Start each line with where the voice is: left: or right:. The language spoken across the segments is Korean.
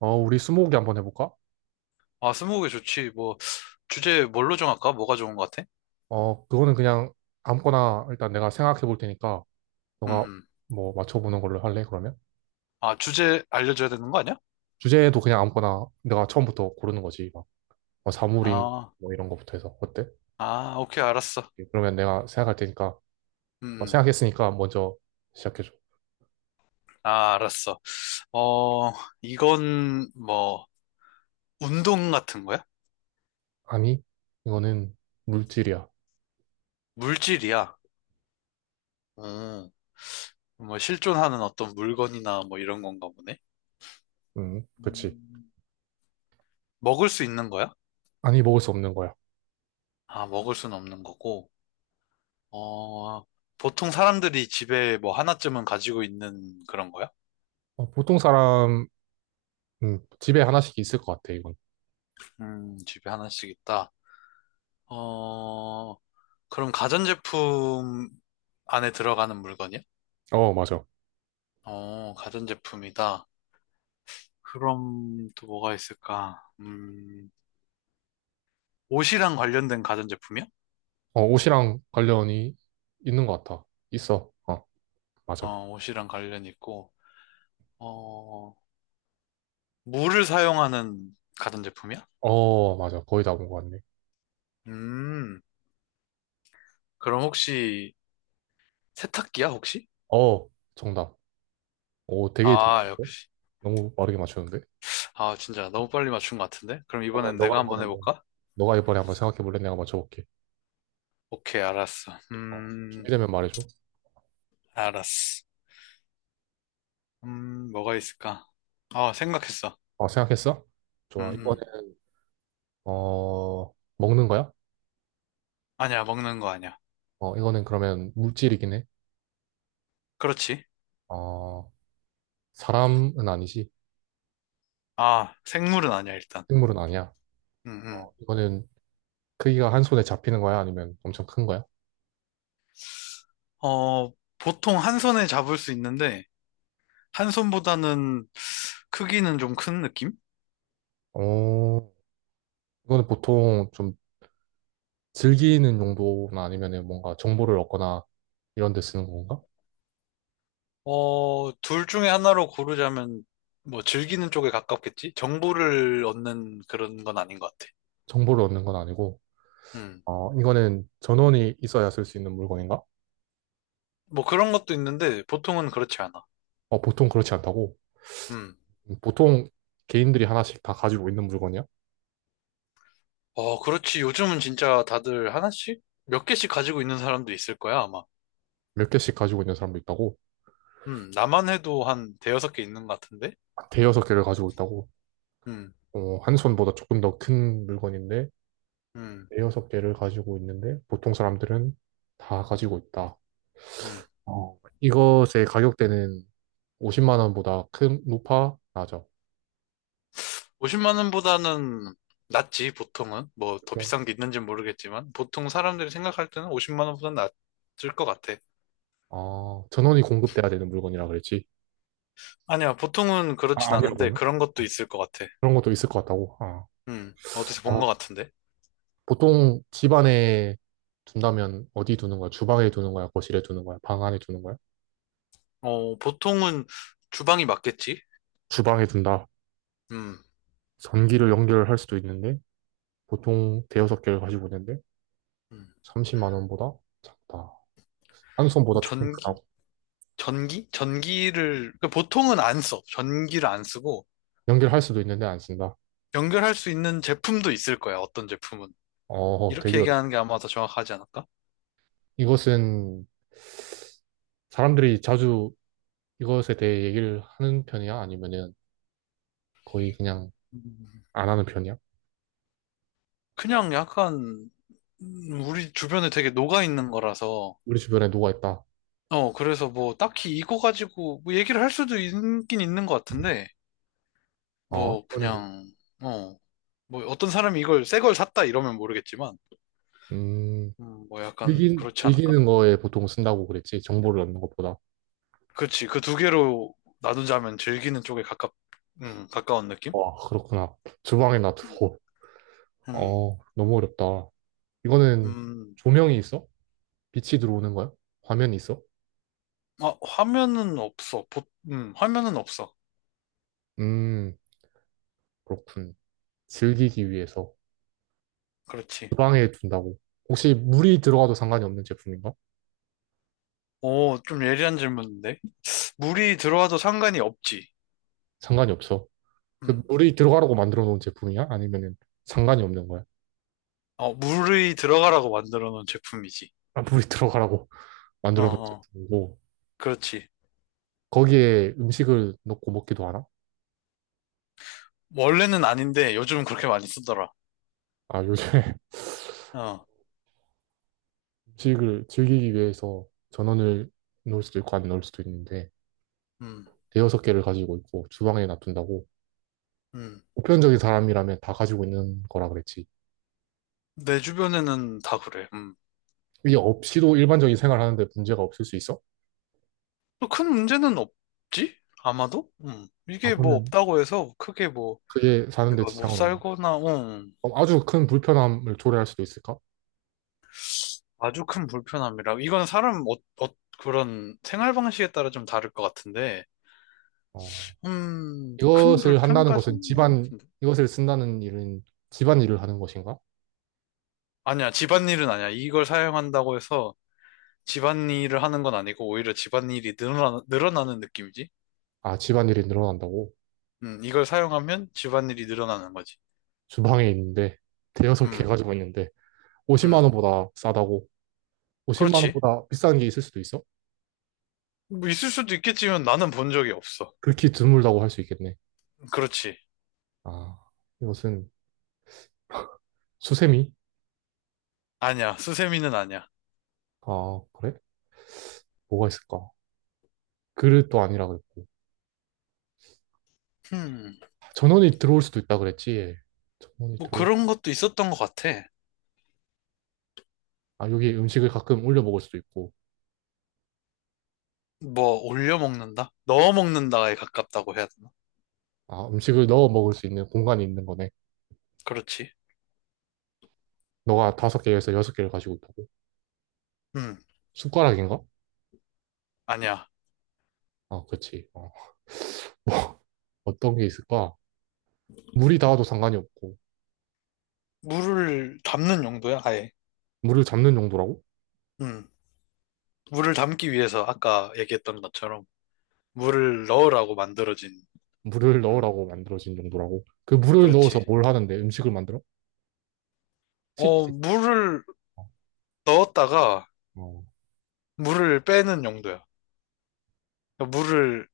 right: 어, 우리 스무고개 한번 해볼까?
left: 아, 스무고개 좋지. 뭐, 주제 뭘로 정할까? 뭐가 좋은 것 같아?
right: 어, 그거는 그냥 아무거나 일단 내가 생각해 볼 테니까
left: 음,
right: 너가
left: 음.
right: 뭐 맞춰보는 걸로 할래, 그러면?
left: 아, 주제 알려줘야 되는 거 아니야?
right: 주제도 그냥 아무거나 내가 처음부터 고르는 거지. 막, 뭐 사물인
left: 아,
right: 뭐 이런 거부터 해서. 어때?
left: 아, 오케이, 알았어.
right: 그러면 내가 생각할 테니까,
left: 음,
right: 뭐
left: 음.
right: 생각했으니까 먼저 시작해줘.
left: 아, 알았어. 어, 이건 뭐, 운동 같은 거야?
right: 아니, 이거는 물질이야.
left: 물질이야. 음, 뭐, 실존하는 어떤 물건이나 뭐 이런 건가 보네.
right: 그치.
left: 음, 먹을 수 있는 거야?
right: 아니, 먹을 수 없는 거야.
left: 아, 먹을 수는 없는 거고. 어, 보통 사람들이 집에 뭐 하나쯤은 가지고 있는 그런 거야?
right: 어, 보통 사람, 집에 하나씩 있을 것 같아, 이건.
left: 집에 하나씩 있다. 어, 그럼 가전제품 안에 들어가는 물건이야?
right: 어, 맞아.
left: 어, 가전제품이다. 그럼 또 뭐가 있을까? 옷이랑 관련된 가전제품이야?
right: 어, 옷이랑 관련이 있는 것 같아. 있어. 어, 맞아.
left: 어, 옷이랑 관련 있고, 어, 물을 사용하는 가전제품이야?
right: 어, 맞아. 거의 다 본 것 같네.
left: 음, 그럼 혹시 세탁기야, 혹시?
right: 어, 정답. 오, 되게
left: 아, 역-
right: 잘하는데? 너무 빠르게 맞추는데?
left: 아, 진짜 너무 빨리 맞춘 것 같은데? 그럼
right: 그러면
left: 이번엔 내가
right: 너가 이번에
left: 한번
right: 한번,
left: 해볼까?
right: 너가 이번에 한번 생각해볼래? 내가 맞춰볼게.
left: 오케이, 알았어.
right: 어, 준비되면 말해줘.
left: 알았어. 뭐가 있을까? 아, 생각했어.
right: 어, 생각했어?
left: 음,
right: 좋아.
left: 음.
right: 이거는, 어, 먹는 거야?
left: 아니야, 먹는 거 아니야.
right: 어, 이거는 그러면 물질이긴 해.
left: 그렇지.
right: 어, 사람은 아니지.
left: 아, 생물은 아니야, 일단.
right: 생물은 아니야.
left: 음, 음.
right: 어, 이거는 크기가 한 손에 잡히는 거야? 아니면 엄청 큰 거야?
left: 어, 보통 한 손에 잡을 수 있는데, 한 손보다는 크기는 좀 큰 느낌?
right: 어, 이거는 보통 좀 즐기는 용도나 아니면은 뭔가 정보를 얻거나 이런 데 쓰는 건가?
left: 어, 둘 중에 하나로 고르자면, 뭐, 즐기는 쪽에 가깝겠지? 정보를 얻는 그런 건 아닌 것 같아.
right: 정보를 얻는 건 아니고,
left: 음.
right: 어, 이거는 전원이 있어야 쓸 수 있는 물건인가?
left: 뭐 그런 것도 있는데, 보통은 그렇지 않아.
right: 어, 보통 그렇지 않다고.
left: 음.
right: 보통 개인들이 하나씩 다 가지고 있는 물건이야?
left: 어, 그렇지. 요즘은 진짜 다들 하나씩? 몇 개씩 가지고 있는 사람도 있을 거야, 아마.
right: 몇 개씩 가지고 있는 사람도 있다고?
left: 나만 해도 한 대여섯 개 있는 것 같은데?
right: 대여섯 개를 가지고 있다고?
left: 음,
right: 어, 한 손보다 조금 더 큰 물건인데,
left: 음,
right: 대여섯 개를 가지고 있는데, 보통 사람들은 다 가지고 있다.
left: 음.
right: 어, 이것의 가격대는 50만 원보다 큰, 높아, 낮아.
left: 50만 원보다는 낫지, 보통은. 뭐, 더
right: 보통.
left: 비싼 게 있는지는 모르겠지만, 보통 사람들이 생각할 때는 50만 원보다는 낫을 것 같아.
right: 아, 전원이 공급돼야 되는 물건이라 그랬지.
left: 아니야, 보통은
right: 아,
left: 그렇진
right: 아니라고
left: 않은데,
right: 했네.
left: 그런 것도
right: 어,
left: 있을 것 같아.
right: 그런 것도 있을 것 같다고. 아.
left: 어디서
right: 아,
left: 본 것 같은데?
right: 보통 집 안에 둔다면 어디 두는 거야? 주방에 두는 거야? 거실에 두는 거야? 방 안에 두는 거야?
left: 어, 보통은 주방이 맞겠지?
right: 주방에 둔다.
left: 음,
right: 전기를 연결할 수도 있는데 보통 대여섯 개를 가지고 있는데
left: 음.
right: 30만 원보다 작다. 한 손보다 조금
left: 전기?
right: 크다고.
left: 전기? 전기를, 그러니까 보통은 안 써. 전기를 안 쓰고,
right: 연결할 수도 있는데 안 쓴다.
left: 연결할 수 있는 제품도 있을 거야, 어떤 제품은.
right: 어,
left: 이렇게
right: 되게 어렵.
left: 얘기하는 게 아마 더 정확하지 않을까?
right: 이것은 사람들이 자주 이것에 대해 얘기를 하는 편이야? 아니면은 거의 그냥
left: 음.
right: 안 하는 편이야?
left: 그냥 약간 우리 주변에 되게 녹아 있는 거라서
right: 우리 주변에 누가 있다.
left: 어, 그래서 뭐 딱히 이거 가지고 뭐 얘기를 할 수도 있긴 있는 것 같은데
right: 어,
left: 뭐
right: 이거는
left: 그냥, 어, 뭐 어떤 사람이 이걸 새 걸 샀다 이러면 모르겠지만
right: 음,
left: 뭐 약간 그렇지 않을까?
right: 즐기는 거에 보통 쓴다고 그랬지. 정보를 얻는 것보다.
left: 그치. 그 두 개로 나누자면 즐기는 쪽에 가깝, 가까운 느낌?
right: 와, 그렇구나. 주방에
left: 음.
right: 놔두고.
left: 음,
right: 어, 너무 어렵다. 이거는
left: 음.
right: 조명이 있어? 빛이 들어오는 거야? 화면이 있어?
left: 아, 화면은 없어. 화면은 없어.
right: 음, 그렇군. 즐기기 위해서
left: 그렇지.
right: 주방에 둔다고. 혹시 물이 들어가도 상관이 없는 제품인가?
left: 오, 좀 예리한 질문인데. 물이 들어와도 상관이 없지.
right: 상관이 없어. 그
left: 음.
right: 물이 들어가라고 만들어 놓은 제품이야? 아니면은 상관이 없는 거야?
left: 어, 물이 들어가라고 만들어 놓은 제품이지.
right: 아, 물이 들어가라고
left: 어,
right: 만들어 놓은
left: 어.
right: 제품이고.
left: 그렇지.
right: 거기에 음식을 넣고 먹기도 하나?
left: 원래는 아닌데 요즘은 그렇게 많이 쓰더라.
right: 아, 요즘에
left: 어,
right: 음식을 즐기기 위해서 전원을 넣을 수도 있고 안 넣을 수도 있는데.
left: 음,
right: 대여섯 개를 가지고 있고 주방에 놔둔다고
left: 음.
right: 보편적인 사람이라면 다 가지고 있는 거라 그랬지.
left: 내 주변에는 다 그래. 음.
right: 이게 없이도 일반적인 생활하는데 문제가 없을 수 있어?
left: 또큰 문제는 없지? 아마도? 음.
right: 아,
left: 이게 뭐
right: 그러면
left: 없다고 해서 크게 뭐
right: 그게 사는데
left: 그거 못
right: 지장은 없네.
left: 살거나, 어,
right: 그럼 아주 큰 불편함을 초래할 수도 있을까?
left: 아주 큰 불편함이라. 이건 사람, 어, 어, 그런 생활 방식에 따라 좀 다를 것 같은데,
right: 어.
left: 큰
right: 이것을 한다는 것은
left: 불편까지는 아닌 것
right: 집안,
left: 같은데.
right: 이것을 쓴다는 일은 집안일을 하는 것인가?
left: 아니야, 집안일은 아니야. 이걸 사용한다고 해서 집안일을 하는 건 아니고, 오히려 집안일이 늘어나는 느낌이지.
right: 아, 집안일이 늘어난다고?
left: 이걸 사용하면 집안일이 늘어나는 거지.
right: 주방에 있는데, 대여섯 개
left: 음,
right: 가지고 있는데, 50만
left: 음.
right: 원보다 싸다고? 50만
left: 그렇지.
right: 원보다 비싼 게 있을 수도 있어?
left: 뭐 있을 수도 있겠지만 나는 본 적이 없어.
right: 극히 드물다고 할 수 있겠네.
left: 그렇지.
right: 아, 이것은 수세미?
left: 아니야, 수세미는 아니야.
right: 아, 그래? 뭐가 있을까? 그릇도 아니라 그랬고.
left: 음,
right: 전원이 들어올 수도 있다 그랬지. 예. 전원이
left: 뭐
right: 들어올,
left: 그런 것도 있었던 것 같아.
right: 아, 여기 음식을 가끔 올려 먹을 수도 있고.
left: 뭐 올려 먹는다? 넣어 먹는다에 가깝다고 해야 되나?
right: 아, 음식을 넣어 먹을 수 있는 공간이 있는 거네.
left: 그렇지.
right: 너가 다섯 개에서 여섯 개를 가지고 있다고?
left: 음,
right: 숟가락인가?
left: 아니야.
right: 아, 그렇지. 어. 어떤 게 있을까? 물이 닿아도 상관이 없고.
left: 물을 담는 용도야, 아예.
right: 물을 잡는 용도라고?
left: 음, 물을 담기 위해서 아까 얘기했던 것처럼 물을 넣으라고 만들어진,
right: 물을
left: 음,
right: 넣으라고 만들어진 용도라고? 그 물을 넣어서
left: 그렇지.
right: 뭘 하는데? 음식을 만들어?
left: 어,
right: 식식.
left: 물을 넣었다가
right: 어.
left: 물을 빼는 용도야. 물을,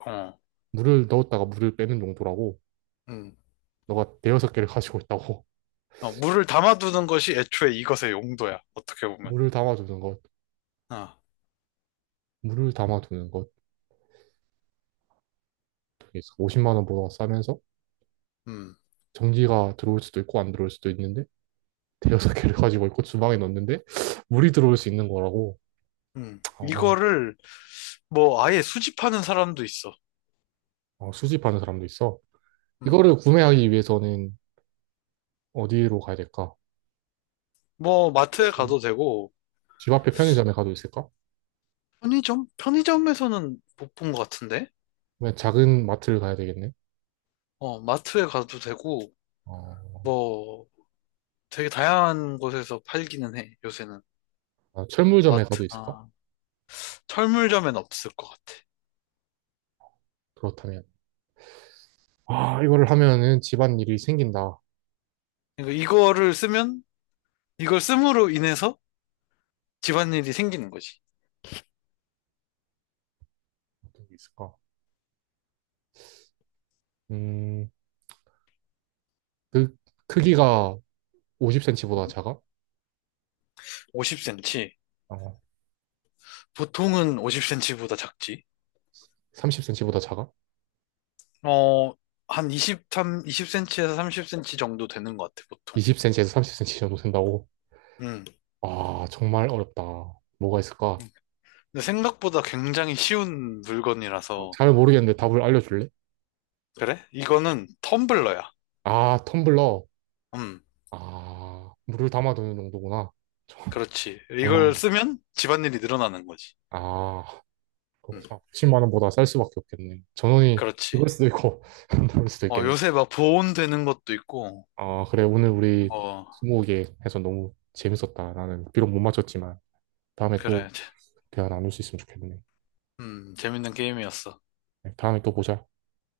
left: 어,
right: 물을 넣었다가 물을 빼는 용도라고?
left: 음,
right: 너가 대여섯 개를 가지고 있다고?
left: 어, 물을 담아두는 것이 애초에 이것의 용도야, 어떻게 보면.
right: 물을 담아주는 것.
left: 아,
right: 물을 담아두는 것 그게 50만 원보다 싸면서
left: 음,
right: 전기가 들어올 수도 있고 안 들어올 수도 있는데 대여섯 개를 가지고 있고 주방에 넣는데 물이 들어올 수 있는 거라고 어, 어,
left: 이거를 뭐 아예 수집하는 사람도 있어.
right: 어, 수집하는 사람도 있어.
left: 음,
right: 이거를 구매하기 위해서는 어디로 가야 될까?
left: 뭐 마트에
right: 글쎄,
left: 가도 되고
right: 집 앞에 편의점에 가도 있을까?
left: 편의점? 편의점에서는 못 본 것 같은데?
right: 그냥 작은 마트를 가야 되겠네.
left: 어, 마트에 가도 되고
right: 어,
left: 뭐 되게 다양한 곳에서 팔기는 해, 요새는.
right: 아, 철물점에 가도 있을까?
left: 마트나 철물점엔 없을 것 같아.
right: 그렇다면 아 이거를 하면은 집안일이 생긴다.
left: 그러니까 이거를 쓰면 이걸 씀으로 인해서 집안일이 생기는 거지.
right: 어떤 게 있을까? 음, 그 크기가 50cm보다
left: 음,
right: 작아?
left: 50cm.
right: 어,
left: 보통은 50cm보다 작지.
right: 30cm보다 작아?
left: 어, 한 23, 20cm에서 30cm 정도 되는 것 같아, 보통.
right: 20cm에서 30cm 정도 된다고?
left: 음.
right: 아, 정말 어렵다. 뭐가 있을까?
left: 근데 생각보다 굉장히 쉬운
right: 어,
left: 물건이라서
right: 잘 모르겠는데 답을 알려줄래?
left: 그래? 이거는 텀블러야.
right: 아, 텀블러.
left: 음,
right: 아, 물을 담아두는 정도구나. 정-
left: 그렇지.
right: 정말.
left: 이걸 쓰면 집안일이 늘어나는 거지.
right: 아,
left: 음,
right: 그렇구나. 10만 원보다 쌀 수밖에 없겠네. 전원이
left: 그렇지.
right: 그럴 수도 있고, 안 나올 수도
left: 어,
right: 있겠네.
left: 요새 막 보온되는 것도 있고,
right: 아, 그래. 오늘 우리
left: 어,
right: 스무고개 해서 너무 재밌었다. 나는 비록 못 맞췄지만 다음에 또
left: 그래.
right: 대화 나눌 수 있으면 좋겠네.
left: 재밌는 게임이었어.
right: 네, 다음에 또 보자.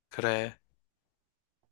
left: 그래.